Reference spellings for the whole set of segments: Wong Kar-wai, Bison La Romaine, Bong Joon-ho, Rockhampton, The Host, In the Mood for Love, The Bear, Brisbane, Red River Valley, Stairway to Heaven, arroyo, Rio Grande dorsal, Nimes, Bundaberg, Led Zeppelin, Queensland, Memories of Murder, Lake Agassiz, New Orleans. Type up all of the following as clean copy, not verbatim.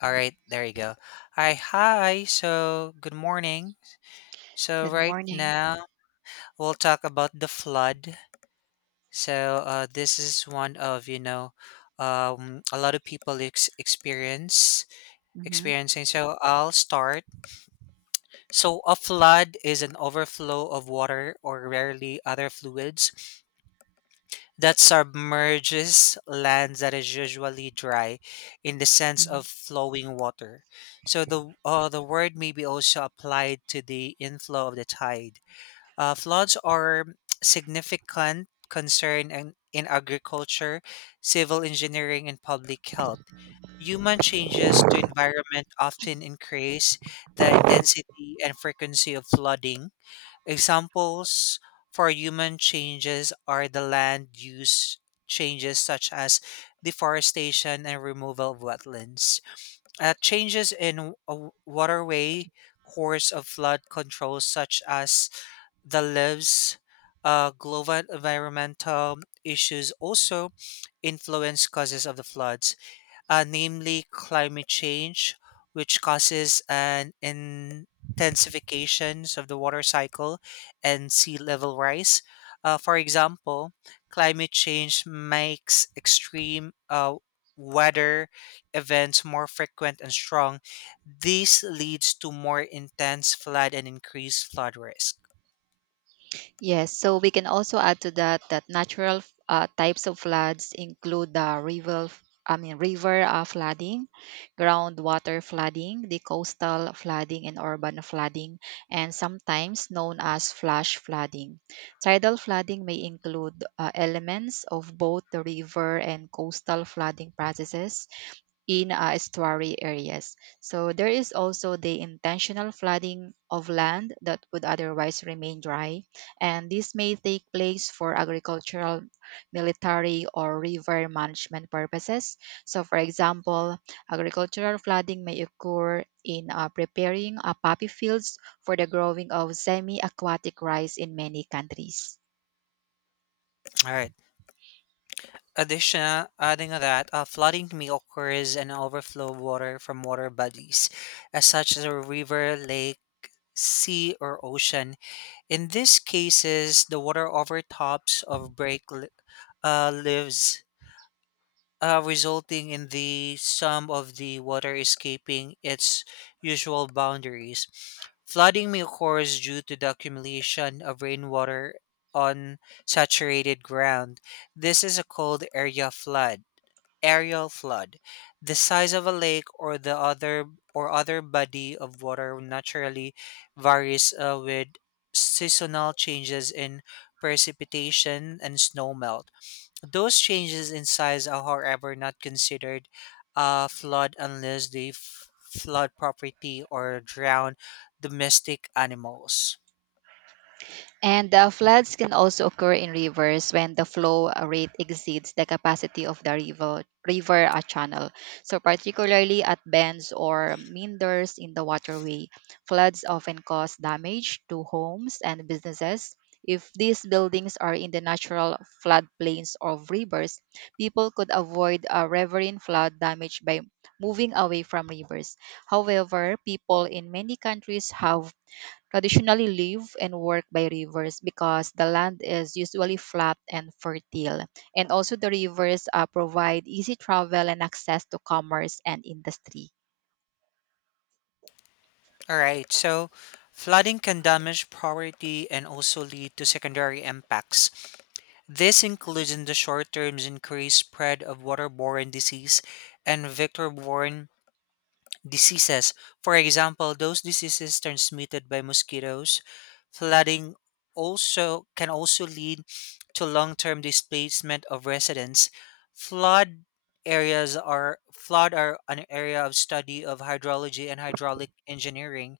All right, there you go. Hi, hi. So, good morning. So, Good right morning. now we'll talk about the flood. So, this is one of a lot of people experience hmm experiencing. So, I'll start. So, a flood is an overflow of water or rarely other fluids that submerges land that is usually dry in the sense of hmm flowing water. So the word may be also applied to the inflow of the tide. Floods are significant concern in agriculture, civil engineering, and public health. Human changes to environment often increase the intensity and frequency of flooding. Examples for human changes are the land use changes such as deforestation and removal of wetlands. Changes in a waterway course of flood control such as the lives. Global environmental issues also influence causes of the floods, namely climate change, which causes an intensification of the water cycle and sea level rise. For example, climate change makes extreme weather events more frequent and strong. This leads to more intense flood and increased flood risk. Yes, so we can also add to that that natural types of floods include the river, I mean river flooding, groundwater flooding, the coastal flooding, and urban flooding, and sometimes known as flash flooding. Tidal flooding may include elements of both the river and coastal flooding processes in estuary areas. So there is also the intentional flooding of land that would otherwise remain dry, and this may take place for agricultural, military, or river management purposes. So, for example, agricultural flooding may occur in preparing poppy fields for the growing of semi aquatic rice in many countries. All right. Addition, adding that flooding may occur as an overflow of water from water bodies, as such as a river, lake, sea, or ocean. In these cases, the water overtops of break lives, resulting in the sum of the water escaping its usual boundaries. Flooding may occur due to the accumulation of rainwater on saturated ground. This is a called area flood, aerial flood. The size of a lake or the other or other body of water naturally varies with seasonal changes in precipitation and snow melt. Those changes in size are however not considered a flood unless they flood property or drown domestic animals. And the floods can also occur in rivers when the flow rate exceeds the capacity of the river river channel. So particularly at bends or meanders in the waterway, floods often cause damage to homes and businesses. If these buildings are in the natural floodplains of rivers, people could avoid a riverine flood damage by moving away from rivers. However, people in many countries have traditionally live and work by rivers because the land is usually flat and fertile. And also, the rivers provide easy travel and access to commerce and industry. All right, so flooding can damage property and also lead to secondary impacts. This includes in the short term increased spread of waterborne disease and vector-borne diseases. For example, those diseases transmitted by mosquitoes, flooding also can also lead to long-term displacement of residents. Flood areas are an area of study of hydrology and hydraulic engineering.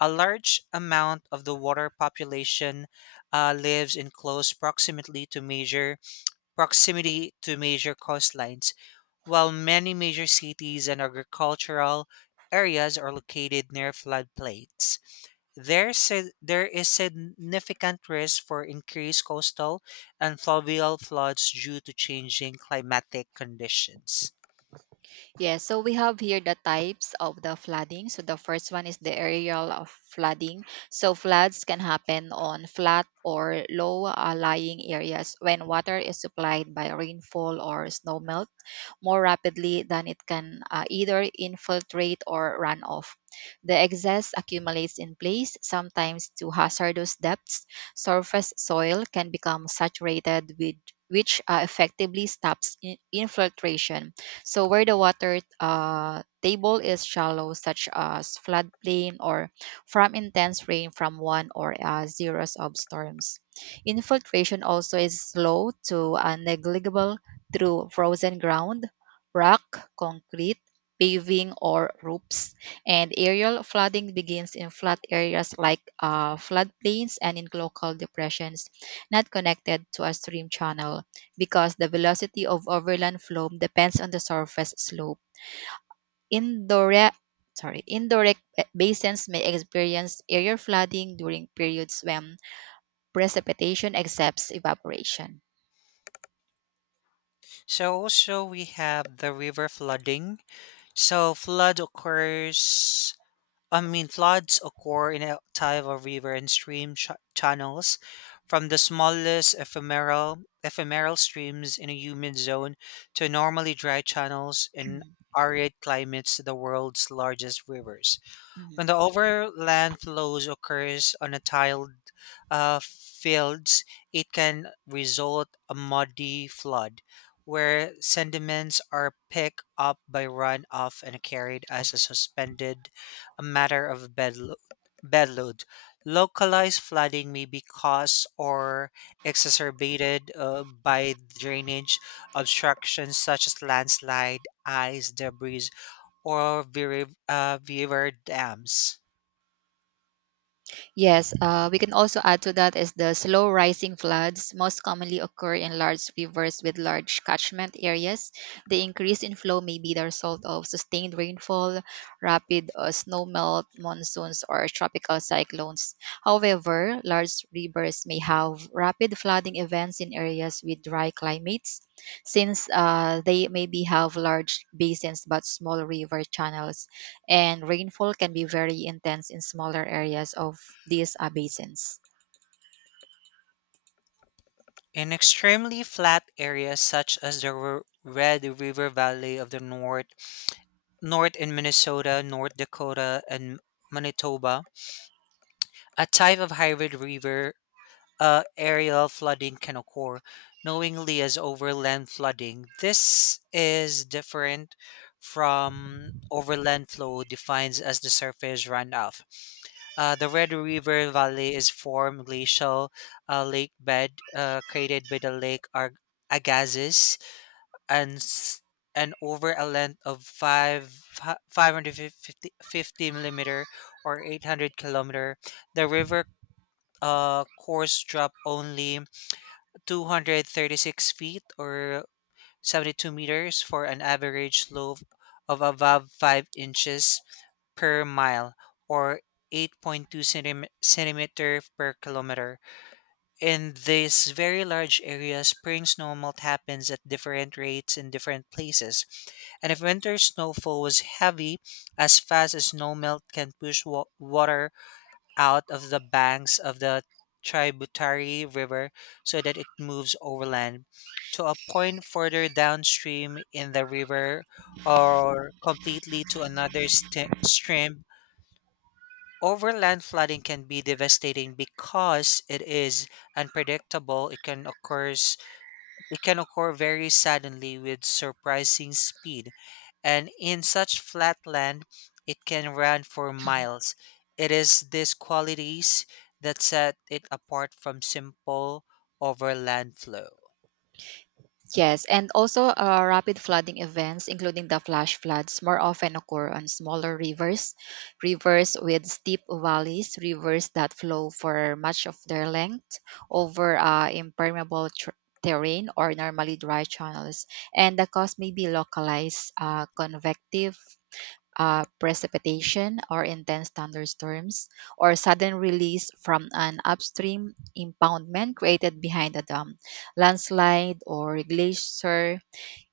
A large amount of the water population lives in close proximity to major coastlines, while many major cities and agricultural areas are located near floodplains. There is significant risk for increased coastal and fluvial floods due to changing climatic conditions. Yes, so we have here the types of the flooding. So the first one is the aerial of flooding. So floods can happen on flat or low lying areas when water is supplied by rainfall or snowmelt more rapidly than it can either infiltrate or run off. The excess accumulates in place, sometimes to hazardous depths. Surface soil can become saturated with which effectively stops infiltration. So where the water table is shallow, such as floodplain or from intense rain from one or a series of storms. Infiltration also is slow to negligible through frozen ground, rock, concrete, paving, or roofs. And aerial flooding begins in flat areas like floodplains and in local depressions not connected to a stream channel because the velocity of overland flow depends on the surface slope. Indirect indirect basins may experience aerial flooding during periods when precipitation exceeds evaporation. So also we have the river flooding. So floods occur in a tidal river and stream channels, from the smallest ephemeral streams in a humid zone to normally dry channels in arid climates to the world's largest rivers. When the overland flows occurs on a tiled fields, it can result a muddy flood where sediments are picked up by runoff and carried as a suspended matter of bed load. Localized flooding may be caused or exacerbated by drainage obstructions such as landslide, ice, debris, or beaver dams. Yes, we can also add to that is the slow rising floods most commonly occur in large rivers with large catchment areas. The increase in flow may be the result of sustained rainfall, rapid snowmelt, monsoons, or tropical cyclones. However, large rivers may have rapid flooding events in areas with dry climates, since they maybe have large basins but small river channels and rainfall can be very intense in smaller areas of these basins. In extremely flat areas such as the Red River Valley of the North, North in Minnesota, North Dakota, and Manitoba, a type of hybrid river aerial flooding can occur, knowingly as overland flooding. This is different from overland flow, defined as the surface runoff. The Red River Valley is formed glacial lake bed created by the Lake Agassiz and s- and over a length of five hundred fifty millimeter or 800 kilometer. The river course drop only 236 feet or 72 meters for an average slope of above 5 inches per mile or 8.2 centimeter per kilometer. In these very large areas, spring snowmelt happens at different rates in different places. And if winter snowfall was heavy, as fast as snowmelt can push water out of the banks of the tributary river so that it moves overland to a point further downstream in the river or completely to another stream. Overland flooding can be devastating because it is unpredictable. It can occur very suddenly with surprising speed, and in such flat land, it can run for miles. It is these qualities that set it apart from simple overland flow. Yes, and also rapid flooding events, including the flash floods, more often occur on smaller rivers, rivers with steep valleys, rivers that flow for much of their length over impermeable terrain or normally dry channels. And the cause may be localized convective precipitation or intense thunderstorms, or sudden release from an upstream impoundment created behind a dam, landslide, or glacier.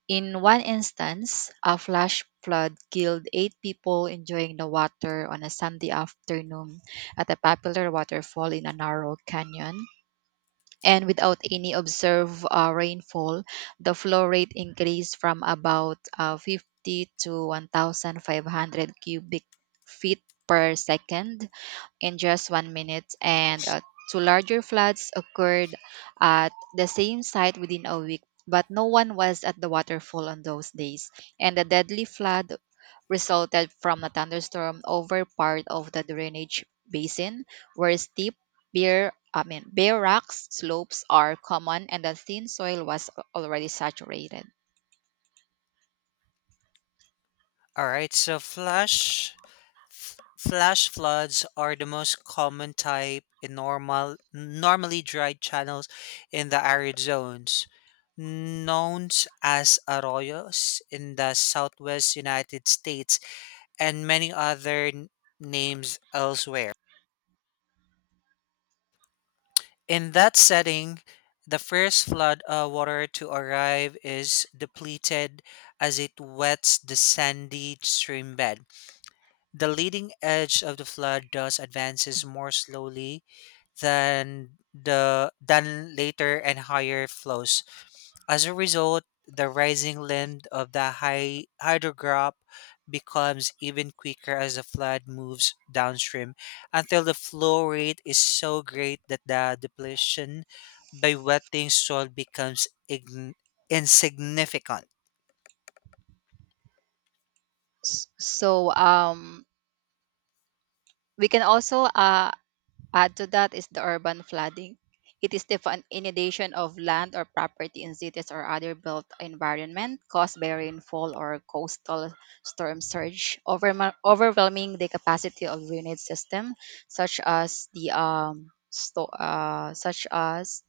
In one instance, a flash flood killed eight people enjoying the water on a Sunday afternoon at a popular waterfall in a narrow canyon and without any observed rainfall, the flow rate increased from about 50 to 1,500 cubic feet per second in just one minute, and two larger floods occurred at the same site within a week. But no one was at the waterfall on those days, and the deadly flood resulted from a thunderstorm over part of the drainage basin where steep bare I mean bare rocks slopes are common and the thin soil was already saturated. All right. So flash floods are the most common type in normally dry channels in the arid zones, known as arroyos in the southwest United States and many other names elsewhere. In that setting, the first flood water to arrive is depleted as it wets the sandy stream bed. The leading edge of the flood thus advances more slowly than later and higher flows. As a result, the rising land of the high hydrograph becomes even quicker as the flood moves downstream until the flow rate is so great that the depletion by wetting soil becomes insignificant. So we can also add to that is the urban flooding. It is the inundation of land or property in cities or other built environment caused by rainfall or coastal storm surge, overwhelming the capacity of drainage system, such as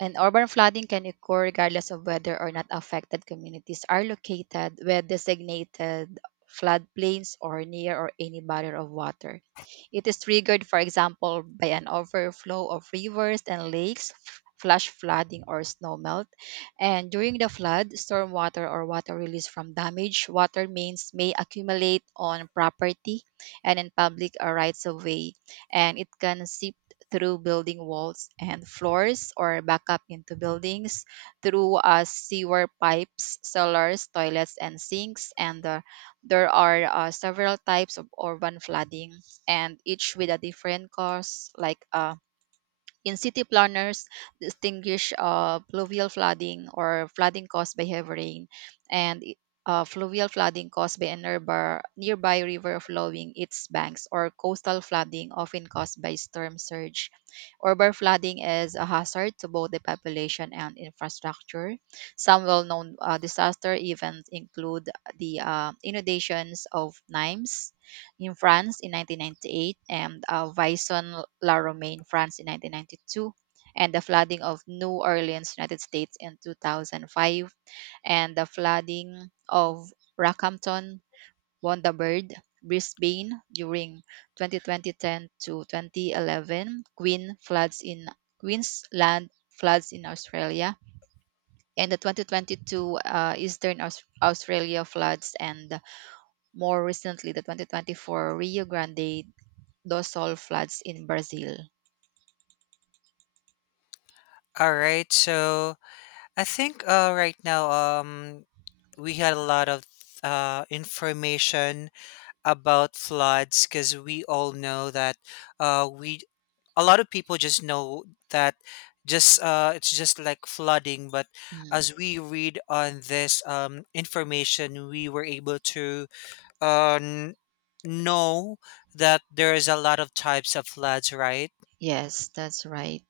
and urban flooding can occur regardless of whether or not affected communities are located where designated floodplains or near or any barrier of water. It is triggered, for example, by an overflow of rivers and lakes, flash flooding, or snow melt. And during the flood, storm water or water released from damaged water mains may accumulate on property and in public or rights of way, and it can seep through building walls and floors or back up into buildings through sewer pipes, cellars, toilets, and sinks. And there are several types of urban flooding and each with a different cause like in city planners distinguish pluvial flooding or flooding caused by heavy rain and fluvial flooding caused by a nearby river flowing its banks or coastal flooding often caused by storm surge. Urban flooding is a hazard to both the population and infrastructure. Some well-known disaster events include the inundations of Nimes in France in 1998, and Bison La Romaine, France in 1992, and the flooding of New Orleans, United States in 2005, and the flooding of Rockhampton, Bundaberg, Brisbane during 2010 to 2011, Queensland floods in Australia, and the 2022 Eastern Aus- Australia floods, and more recently the 2024 Rio Grande dorsal floods in Brazil. All right, so I think right now, we had a lot of information about floods because we all know that we a lot of people just know that just it's just like flooding. But Mm, as we read on this information, we were able to uh, n- know that there is a lot of types of floods, right? yes, that's right.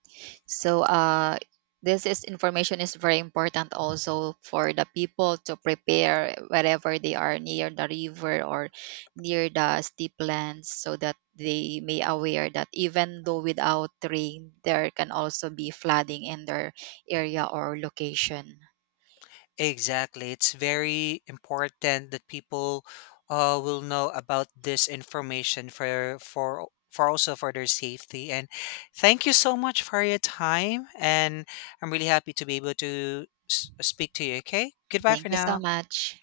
So this is information is very important also for the people to prepare wherever they are near the river or near the steeplands so that they may aware that even though without rain, there can also be flooding in their area or location. Exactly. It's very important that people will know about this information for also for their safety. And thank you so much for your time. And I'm really happy to be able to speak to you. Okay. Goodbye Thank for you so now. much.